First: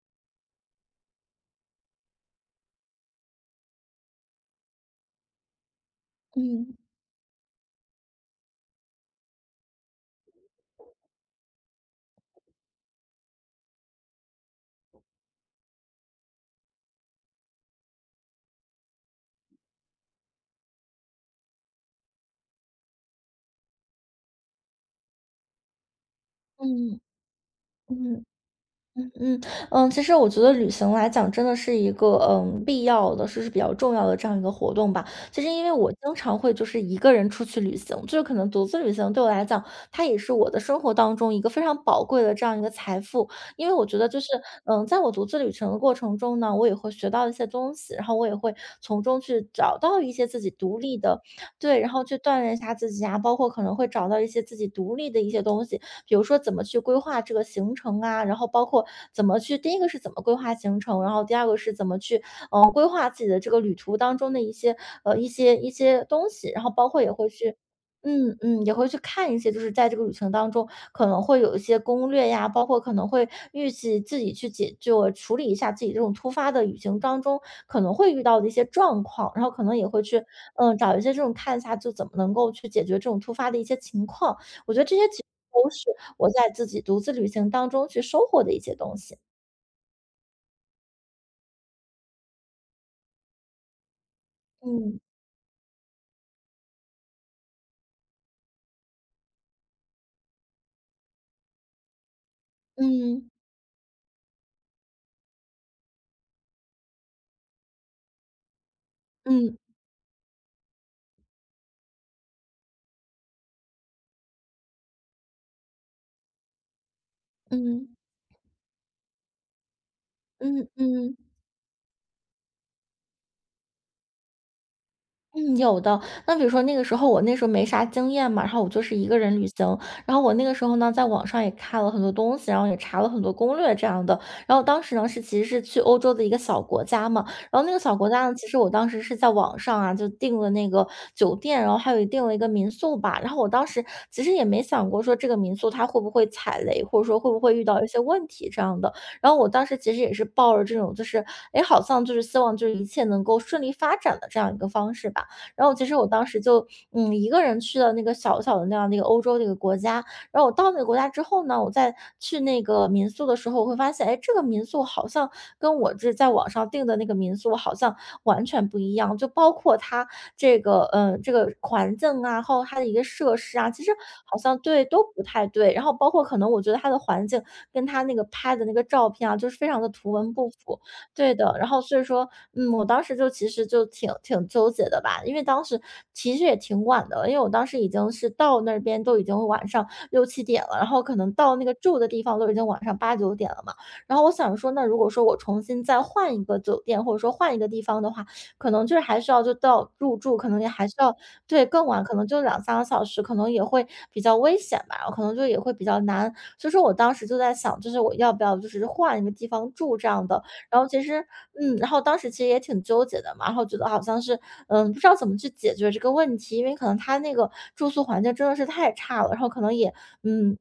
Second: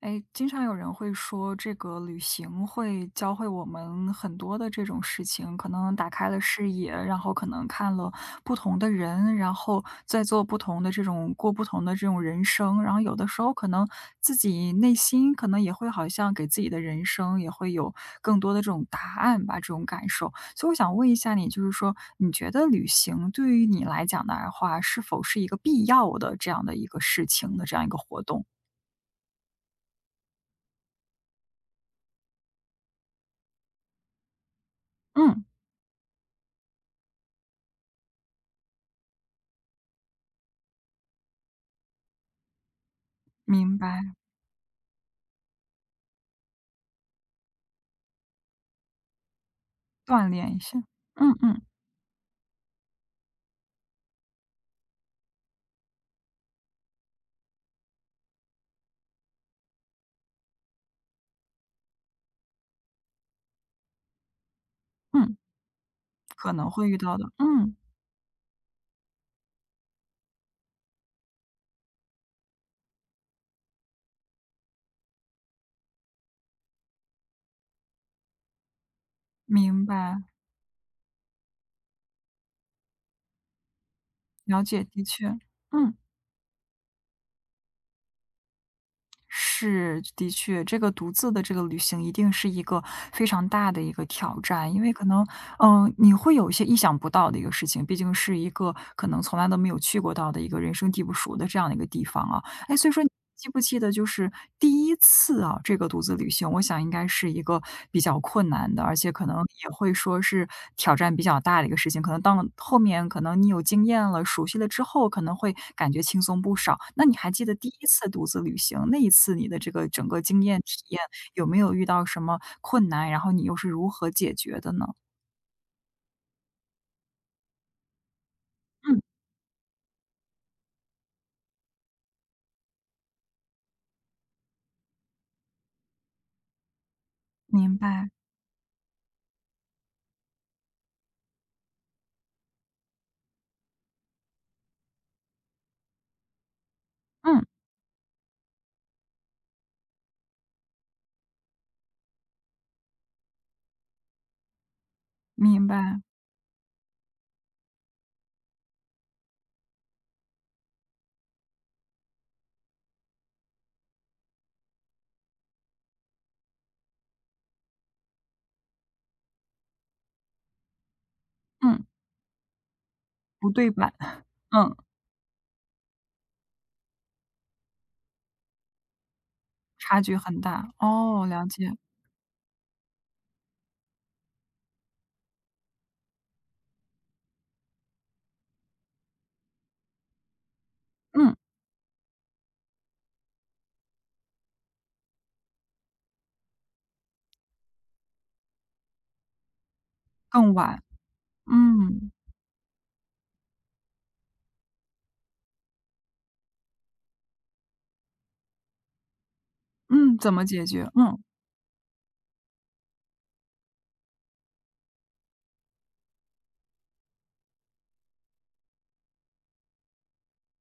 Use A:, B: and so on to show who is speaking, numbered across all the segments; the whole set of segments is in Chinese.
A: 哎，经常有人会说，这个旅行会教会我们很多的这种事情，可能打开了视
B: 嗯
A: 野，然后可能看了不同的人，然后在做不同的这种过不同的这种人生，然后有的时候可能自己内心可能也会好像给自己的人生也会有更多的这种答案吧，这种感受。所以我想问一下你，就是说你觉得旅行对于你来讲的话，是否是一个必要的这样的一个
B: 嗯
A: 事情的这样一个活
B: 嗯嗯
A: 动？
B: 嗯嗯，其实我觉得旅行来讲，真的是一个必要的，是比较重要的这样一个活动吧。其
A: 嗯，
B: 实因为我经常会就是一个人出去旅行，就是可能独自旅行对我来讲，它也是我的生活当中一个非常宝贵的这样一个财富。因为
A: 明
B: 我觉得
A: 白。
B: 就是在我独自旅程的过程中呢，我也会学到一些东西，然后我也会从中去找到一些
A: 锻
B: 自己
A: 炼一下，
B: 独立的，
A: 嗯嗯
B: 对，然后去锻炼一下自己啊，包括可能会找到一些自己独立的一些东西。比如说怎么去规划这个行程啊，然后包括怎么去，第一个是怎么规划行程，然后第二个是怎么去，规划自己的这个旅途当中的一些一
A: 嗯，
B: 些一些东西，
A: 可
B: 然
A: 能
B: 后
A: 会
B: 包
A: 遇
B: 括也
A: 到的，
B: 会去。也会去看一些，就是在这个旅程当中可能会有一些攻略呀，包括可能会预计自己去解就处理一下自己这种突发的旅行当中可能会遇到的一些状况，然后可能
A: 明
B: 也会
A: 白，
B: 去找一些这种看一下就怎么能够去解决这种突发的一些情况，
A: 了
B: 我觉
A: 解，
B: 得这
A: 的
B: 些其实
A: 确，
B: 都是
A: 嗯，
B: 我在自己独自旅行当中去收获的一些东西。
A: 是，的确，这个独自的这个旅行一定是一个非常大的一个挑战，因为
B: 嗯，
A: 可能，你会有一些意想不到的一个事情，毕竟是一个可能从来都没有去过到的一个人生地不熟的这样的一个地方啊，哎，所以说你
B: 嗯，
A: 记不记得就是第一次啊，这个独自旅行，我想应该是一个比较困难的，而且可能
B: 嗯，
A: 也会说是挑战比较大的一个事情。可能当后面可能你有经验了、熟悉了之后，可能会感觉轻松不少。那你还记得第一
B: 嗯，
A: 次独自旅行，那一次你的这个整个经验
B: 嗯，嗯
A: 体验，
B: 嗯。
A: 有没有遇到什么困难，然后你又是如何解决的呢？
B: 嗯，有的。那比如说那个时候我那时候没啥经验嘛，然后我就是
A: 嗯，
B: 一个人旅行。然后我那个时候呢，在网上也看了很多东西，然后也查了很多攻略这样的。然后当时呢是其实是去欧洲的一个小国家嘛，然后那
A: 明
B: 个小
A: 白，
B: 国家呢，其实我当时是在网上啊就订了那个酒店，然后还有订了一个民宿吧。然后我当时其实也没想过说这个民宿它会不会踩雷，或者说会不
A: 嗯，
B: 会遇到一些问题这样的。然后我当时其实也是抱着这种就是，哎，好像就是希望就是一切能够顺利发展的这样一个方式吧。
A: 明
B: 然后其实
A: 白，
B: 我当时就一个人去了那个小小的那样的一个欧洲的一个国家，然后我到那个国家之后呢，我再去那个民宿的时候，我会发现，哎，这个民宿好像跟我这在网上订的那个民宿好像完全不一样，就包括它这个这个
A: 嗯，
B: 环境啊，还有它的一个设
A: 不
B: 施
A: 对
B: 啊，其实
A: 版，
B: 好像
A: 嗯，
B: 对都不太对，然后包括可能我觉得它的环境跟它那个拍的那个照片啊，就是非常的
A: 差
B: 图
A: 距
B: 文
A: 很
B: 不
A: 大，
B: 符，
A: 哦，
B: 对
A: 了
B: 的，然
A: 解，
B: 后所以说，我当时就其实就挺纠结的吧，因为当时其实也挺晚的了，因为我当时已经是到那边都已经晚上六七点了，然后可能
A: 嗯。
B: 到那个住的地方都已经晚上八九点了嘛。然后我想说，那如果说我重新再换一个酒店，或者说换一个地方的话，可能就是还需要就到入住，可
A: 更
B: 能也
A: 晚，
B: 还是要对，更晚，
A: 嗯，
B: 可能就两三个小时，可能也会比较危险吧，然后可能就也会比较难。所以说我当时就在想，就是我要不要就是换一个地方住这
A: 嗯，
B: 样
A: 怎
B: 的。
A: 么解
B: 然
A: 决？
B: 后其
A: 嗯，
B: 实然后当时其实也挺纠结的嘛，然后觉得好像是，不知道怎么去解决这个问题，因为可能他那个住宿环境真的是太差了，然后可能也，嗯，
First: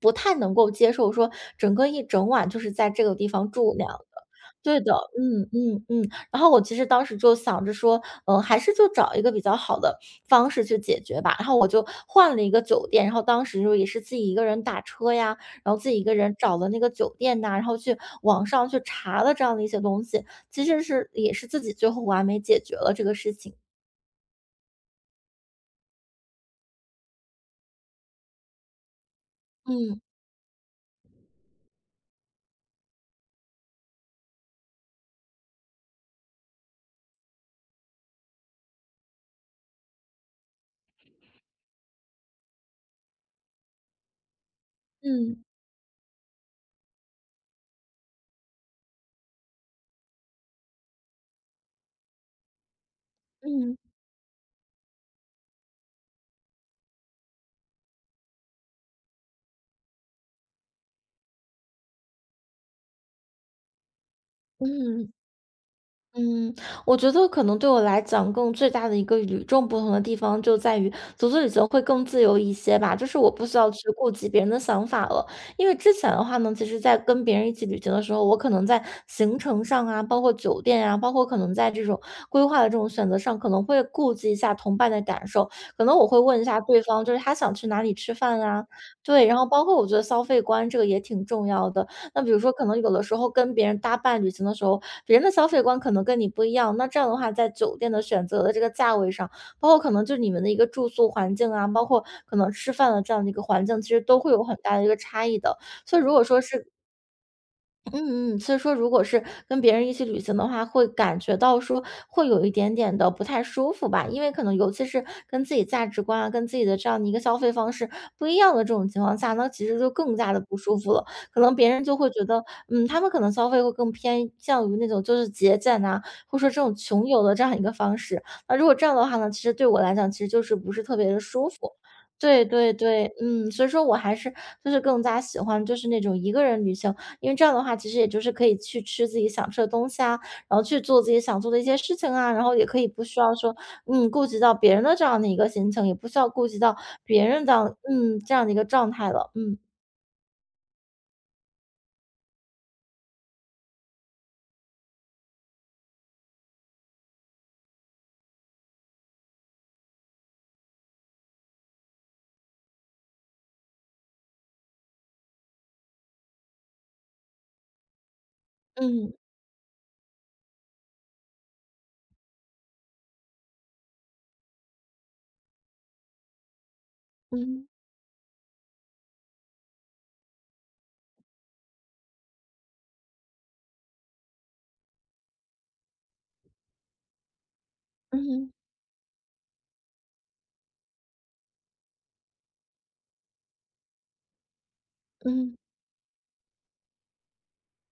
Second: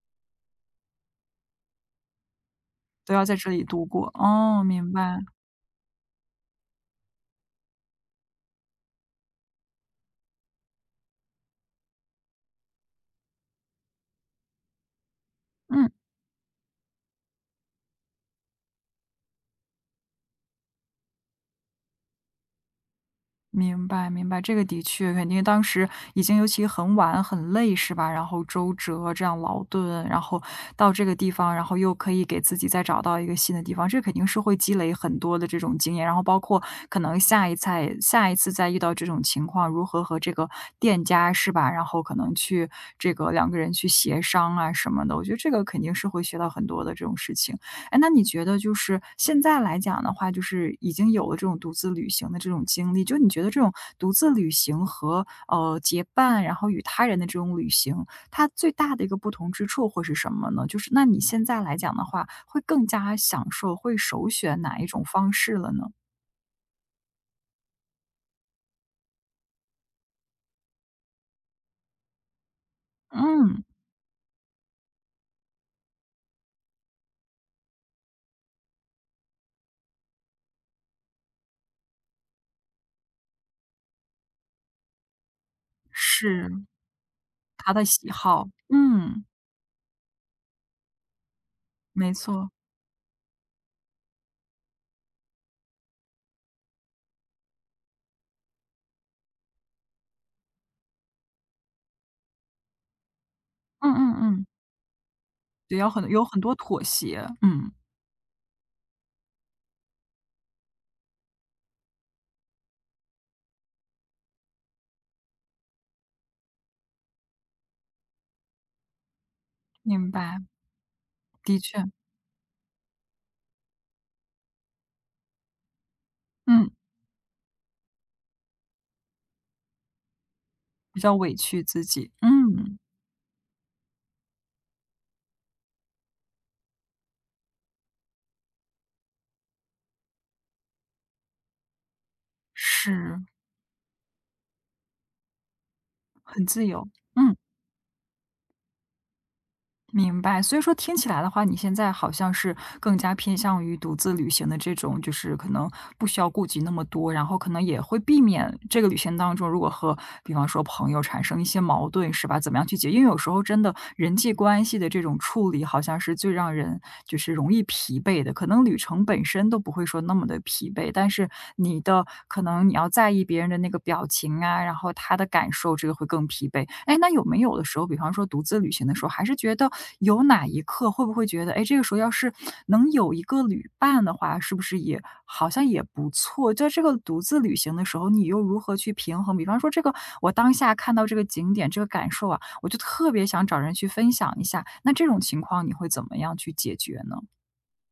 B: 不太能够接受说整个一整晚就是在这
A: 都
B: 个
A: 要
B: 地
A: 在这
B: 方
A: 里
B: 住
A: 度
B: 那样的。
A: 过，哦，
B: 对
A: 明
B: 的，
A: 白，
B: 嗯嗯嗯。然后我其实当时就想着说，还是就找一个比较好的方式去解决吧。然后我就换了一个酒店，然后当时就也是自己一个人打车呀，然后
A: 嗯。
B: 自己一个人找了那个酒店呐，然后去网上去查了这样的一些东西，其实是也是自己最后完美解决了这个事情。
A: 明白，明白，这个的确肯定当时已经尤其很晚很累是吧？然后周折这样劳
B: 嗯。
A: 顿，然后到这个地方，然后又可以给自己再找到一个新的地方，这肯定是会积累很多的这种经验。然后包括可能下一次再遇到这种情况，如何和这个店家是吧？然后可能去这个两个人去协商啊什么的，我觉得
B: 嗯
A: 这个肯定是会学到很多的这种事情。哎，那你觉得就是现在来讲的话，就是已经有了这种独自旅行的这种经历，就你觉得这种
B: 嗯
A: 独自旅行和结伴，然后与他人的这种旅行，它最大的一个不同之处会是什么呢？就是那你现在来讲的话，会更加享受，会首选哪一种
B: 嗯。
A: 方式了呢？
B: 嗯，我觉得可能对我来讲，最大的一个与众不同的地方就在于独自旅行会更自由一些吧，就是我不需
A: 嗯，
B: 要去顾及别人的想法了。因为之前的话呢，其实在跟别人一起旅行的时候，我可能在行程上啊，包括酒店啊，包括可能在这种规划的这种选择上，可能会顾及一下同伴的感受，可能我会问一下
A: 是
B: 对方，就是他想去
A: 他
B: 哪
A: 的
B: 里
A: 喜
B: 吃饭
A: 好，
B: 啊，
A: 嗯，
B: 对，然后包括我觉得消费观这个也挺重要的。
A: 没
B: 那比如
A: 错，
B: 说，可能有的时候跟别人搭伴旅行的时候，别人的消费观可能跟你不一样。那这样的话，在酒店的选择的这个价位上，包括可能就是你们的一个住宿环境啊，包括可能吃饭的这样的一个环境，其
A: 嗯
B: 实
A: 嗯
B: 都会有
A: 嗯，
B: 很大的一个差异的。
A: 对，有
B: 所以
A: 很
B: 如果
A: 有很
B: 说
A: 多
B: 是
A: 妥协，嗯，
B: 嗯，所以说如果是跟别人一起旅行的话，会感觉到说会有一点点的不太舒服吧，因为可能尤其是跟自己价值观啊，跟自己的这样的一个消费方式不一样的这种情况下，那其实就
A: 明
B: 更加
A: 白，
B: 的不舒服了。可能
A: 的
B: 别
A: 确，
B: 人就会觉得，他们可能消费会更偏向于那种就是节俭啊，或者说这
A: 嗯，
B: 种穷游的这样一个方式。那如果这样的话呢，其实对我来讲，其实就是不是特
A: 比
B: 别
A: 较
B: 的
A: 委
B: 舒
A: 屈
B: 服。
A: 自己，
B: 对对
A: 嗯。
B: 对，所以说我还是就是更加喜欢就是那种一个人旅行，因为这样的话，其实也就是可以去吃自己想吃的东西啊，然后去做自己想做的一些事情啊，然后也可以
A: 是，
B: 不需要说，顾及到别人的这样的一个心情，也不需要
A: 很
B: 顾及
A: 自
B: 到
A: 由。
B: 别
A: 嗯，
B: 人的，这样的一个状态了。嗯，
A: 明白。所以说听起来的话，你现在好像是更加偏向于独自旅行的这种，就是可能不需要顾及那么多，然后可能也会避免这个旅行当中，如果和比方说朋友产生一些矛盾，是吧？怎么样去解决因为有时候真的人际关系的这种处理，好像是最让人就是容易疲惫的。可能旅程
B: 嗯，
A: 本身都不会说那么的疲惫，但是。是你的可能你要在意别人的那个表情啊，然后他的感受，这个会更疲惫。哎，那有没有的
B: 嗯，
A: 时候，比方说独自旅行的时候，还是觉得有哪一刻会不会觉得，哎，这个时候要是能有一个旅伴的话，是不是也好像也不错？在这个独自旅行的时候，你又
B: 嗯，
A: 如何去平衡？比方说这个，我当下看到这个景点，这个感受啊，我就特别想找人去分享一下。那这种情
B: 嗯。
A: 况你会怎么样去解决呢？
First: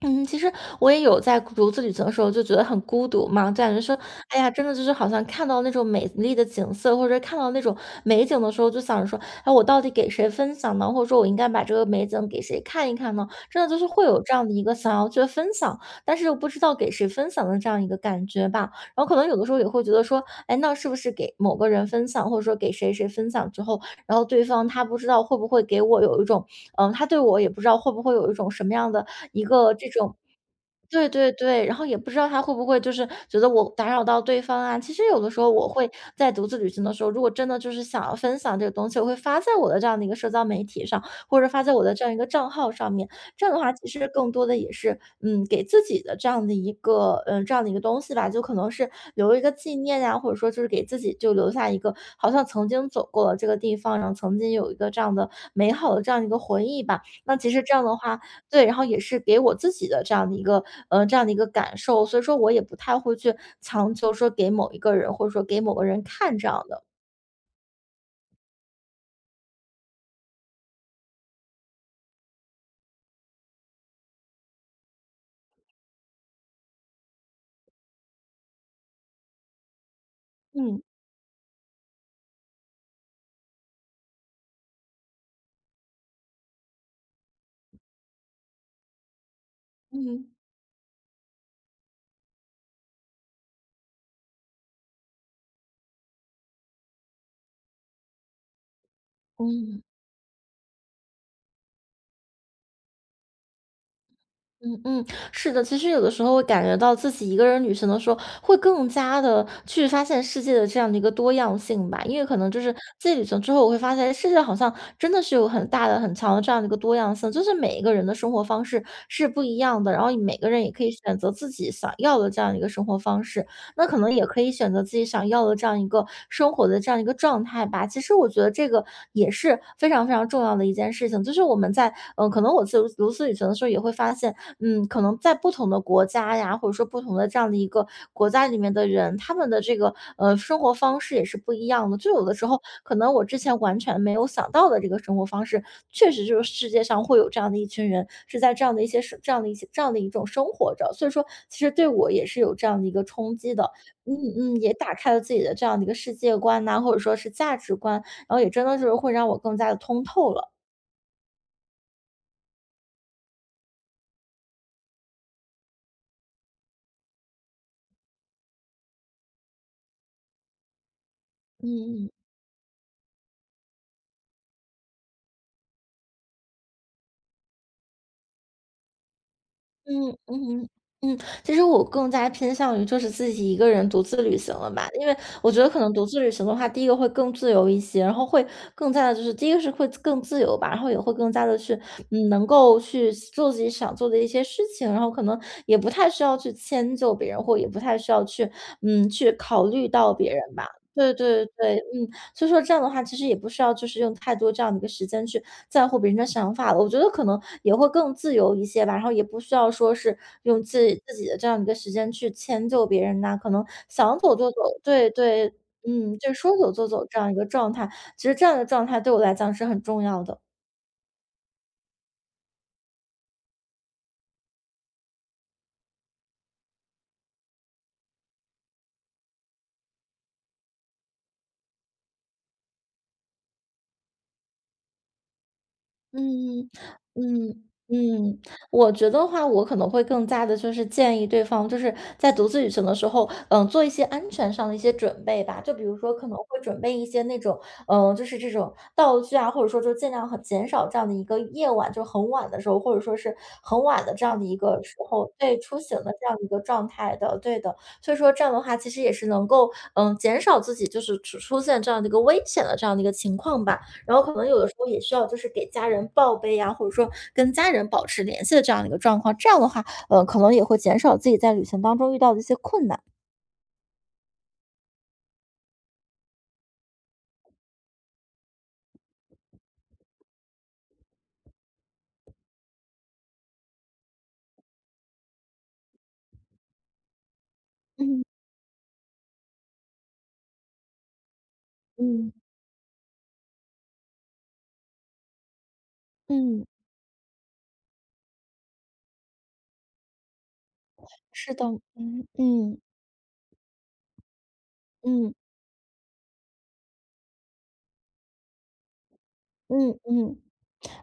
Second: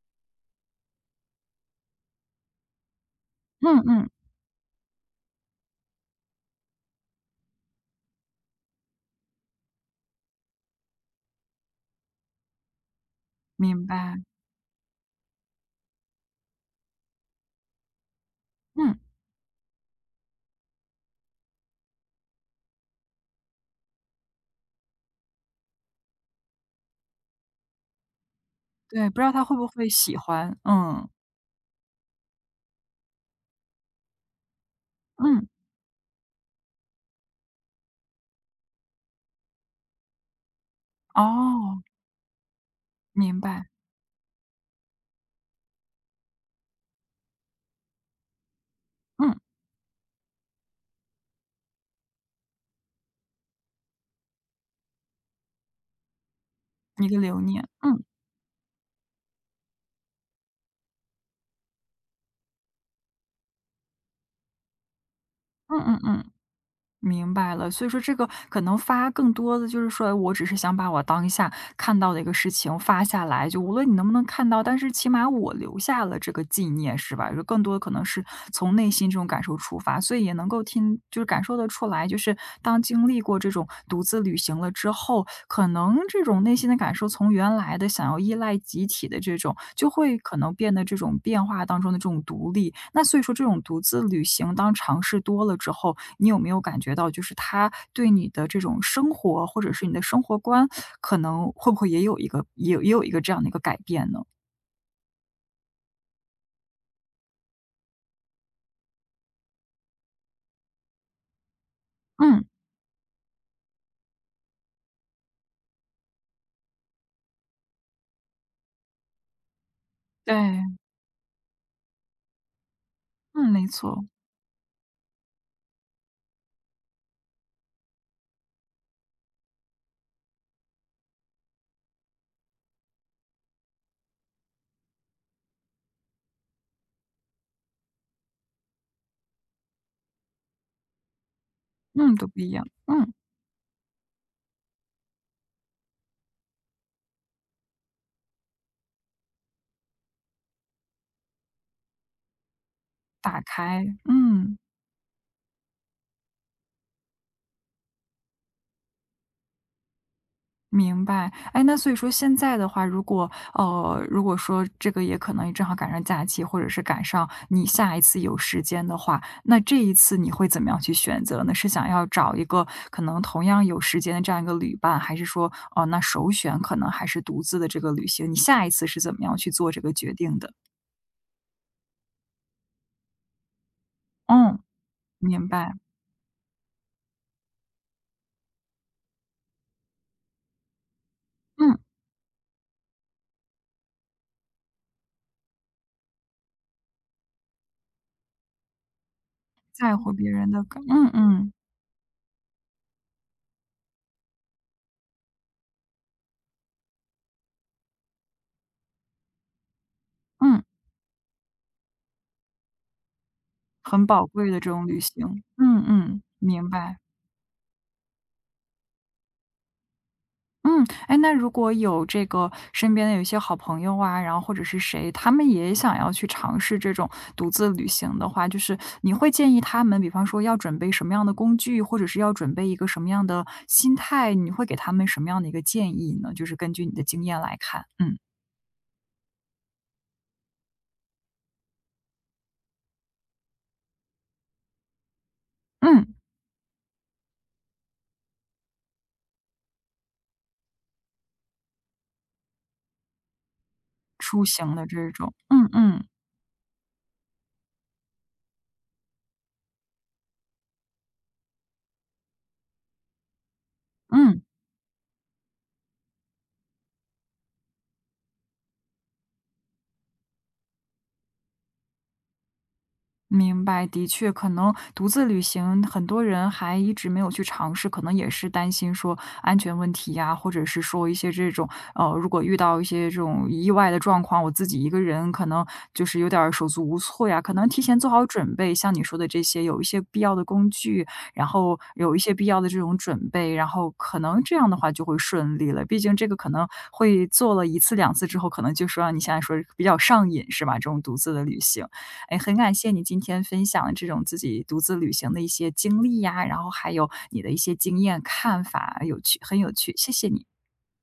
B: 嗯，其实我也有在独自旅行的时候就觉得很孤独嘛，就感
A: 嗯
B: 觉说，
A: 嗯，
B: 哎呀，真的就是好像看到那种美丽的景色，或者看到那种美景的时候，就想着说，哎，我到底给谁分享呢？或者说我应该把这个美景给谁看一看呢？真的就是
A: 明
B: 会
A: 白。
B: 有这样的一个想要去分享，但是又不知道给谁分享的这样一个感觉吧。
A: 嗯。
B: 然后可能有的时候也会觉得说，哎，那是不是给某个人分享，或者说给谁谁分享之后，然后对方他不知道会不会给我有一种，他对我也不知道会不会有一种什么样的
A: 对，不知道
B: 一
A: 他会不
B: 个
A: 会
B: 这
A: 喜
B: 种
A: 欢，嗯，
B: 对对对，然后也不知道他会不会就是觉得我打扰到对方啊。其实有的时
A: 嗯，
B: 候我会在独自旅行的时候，如果真的就是想要分享这个东西，我会发在我的这样的一个社交媒体上，或者发在
A: 哦，
B: 我的这样一个账号上面。
A: 明
B: 这样的
A: 白，
B: 话，其实更多的也是，嗯，给自己的这样的一个，这样的一个东西吧，就可能是
A: 嗯，
B: 留一个纪念呀，或者说就是给自己就留下一个，好像曾经走过了这个地方，然后曾经有一个这样的美好的这样一个回忆吧。
A: 一个
B: 那
A: 留
B: 其实
A: 念，
B: 这样的
A: 嗯，
B: 话，对，然后也是给我自己的这样的一个这样的一个感受，所以说我也不太会去强求说给某一个人，或者说给某
A: 嗯
B: 个
A: 嗯
B: 人
A: 嗯，
B: 看这样的。
A: 明白了。所以说这个可能发更多的就是说我只是想把我当下看到的一个事情发下来，就无论你能不能看到，但是起码我留下了这个纪念，是吧？就更多的可能是从内心这种感受出发，所以也能够
B: 嗯。
A: 听就是感受得出来，就是当经历过这种独自旅行了之后，可能这种内心的感受从原来的想要依赖集体的这种，就会
B: 嗯。
A: 可能变得这种变化当中的这种独立。那所以说这种独自旅行，当尝试多了之后，你有没有感觉到就是他对你的这种生活，或者
B: 嗯。
A: 是你的生活观，可能会不会也有一个也有一个这样的一个改变呢？
B: 嗯嗯，是的，其实有的时候会感觉到自己一个人旅行的时候，会更加的去发现世界的这样的一个多样性吧。因为可
A: 嗯，
B: 能就是自己旅行之后，我会发现世界好像真的是有很大的、很强的这样的一个多样性，就是每一个人的生活方式是不一样的，然后每个
A: 对，
B: 人也可以选择自己想要的这样一个生活方式，
A: 嗯，没
B: 那可
A: 错，
B: 能也可以选择自己想要的这样一个生活的这样一个状态吧。其实我觉得这个也是非常非常重要的一件事情，就是我们在可能我自由独自旅行的时候也会发现。嗯，可能在不同的国家呀，或者说不同的这样的一个国家里面的人，他们的这个生活方式也是不一样的。就
A: 嗯，
B: 有
A: 都
B: 的
A: 不
B: 时
A: 一
B: 候，
A: 样，
B: 可
A: 嗯，
B: 能我之前完全没有想到的这个生活方式，确实就是世界上会有这样的一群人，是在这样的一些生这样的一些这样的一种生活着。所以说，其实对我也是有这样的一个冲
A: 打
B: 击的。
A: 开，
B: 嗯嗯，
A: 嗯。
B: 也打开了自己的这样的一个世界观呐、或者说是价值观，然后也真的是会让我更加的通透了。
A: 明白，哎，那所以说现在的话，如果如果说这个也可能正好赶上假期，或者是赶上你下一次有时间的话，那这一次你会怎么样去选择呢？是想要
B: 嗯嗯。
A: 找一个可能同样有时间的这样一个旅伴，还是说，哦、那首选可能还是独自的这个旅行？你下一次是怎么样去做这个
B: 嗯
A: 决定的？
B: 嗯嗯，嗯，其实我更加偏向于就是自己一个人独自旅行
A: 嗯，
B: 了吧，因为
A: 明
B: 我觉得
A: 白，
B: 可能独自旅行的话，第一个会更自由一些，然后会更加的就是第一个是会更自由吧，然后也会更加的去
A: 嗯，
B: 嗯能够去做自己想做的一些事情，然后可能也不太需要去迁就别人，或也不太需要去去考虑
A: 在乎
B: 到
A: 别
B: 别
A: 人
B: 人
A: 的
B: 吧。
A: 感，嗯
B: 对对
A: 嗯
B: 对，嗯，所以说这样的话，其实也不需要就是用太多这样的一个时间去在乎别人的想法了。我觉得可能也会更自由一些吧，然后也不需要说是
A: 嗯，
B: 用自己的这样一个时间去迁就别人呐、可能
A: 很
B: 想
A: 宝
B: 走
A: 贵
B: 就走，
A: 的这种旅
B: 对
A: 行，
B: 对，
A: 嗯
B: 嗯，
A: 嗯，
B: 就是说
A: 明
B: 走就
A: 白。
B: 走这样一个状态，其实这样的状态对我来讲是很重要的。
A: 嗯，哎，那如果有这个身边的有一些好朋友啊，然后或者是谁，他们也想要去尝试这种独自旅行的话，就是你会建议他们，比方说要准备什么样的工具，或者是要准备一个什么样的心态，你会给他们什么样的一个建议呢？就是
B: 嗯
A: 根据你的经验来
B: 嗯
A: 看，嗯
B: 嗯，我觉得话，我可能会更加的，就是建议对方，就是在独自旅行的时候，嗯，做一些安全上的一些准备吧。就比如说，
A: 嗯，
B: 可能会准备一些那种，嗯，就是这种道具啊，或者说就尽量很减少这样的一个夜晚，就很晚的时候，或者说是很晚的这样
A: 出
B: 的一
A: 行
B: 个
A: 的
B: 时
A: 这
B: 候，
A: 种，
B: 对
A: 嗯
B: 出行
A: 嗯
B: 的这样的一个状态的，对的。所以说这样的话，其实也是能够，嗯，减少自己就是出现这样的一个危险的这样的一个情况吧。然后可
A: 嗯。
B: 能有的时候也需要就是给家人报备呀，或者说跟家人保持联系的这样的一个状况，这样的话，可能也会减少自己在旅行当中遇到的一些困难。
A: 明白，的确，可能独自旅行，很多人还一直没有去尝试，可能也是担心说安全问题呀，或者是说一些这种，如果遇到一些这种意外的状况，我自己一个人可能就是有点儿手足无措呀，可能提前做
B: 嗯
A: 好准备，像你说的这些，有一些必要的工具，然后有一些
B: 嗯
A: 必要的这种准备，然后可能这样的话就会顺利了。毕竟这个可
B: 嗯，
A: 能会做了一次两次之后，可能就说让你现在说比较上瘾是吧？这种独自的
B: 是
A: 旅
B: 的，
A: 行。
B: 嗯
A: 哎，很感
B: 嗯
A: 谢你今天分享这种自己独自旅行
B: 嗯
A: 的一些经历呀，然后还有你的一些经验看法，有趣，很有趣，
B: 嗯
A: 谢谢
B: 嗯
A: 你。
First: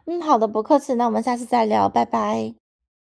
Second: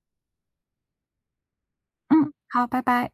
B: 嗯，好的，不客气，那我们下次再聊，拜
A: 嗯，
B: 拜。
A: 好，拜拜。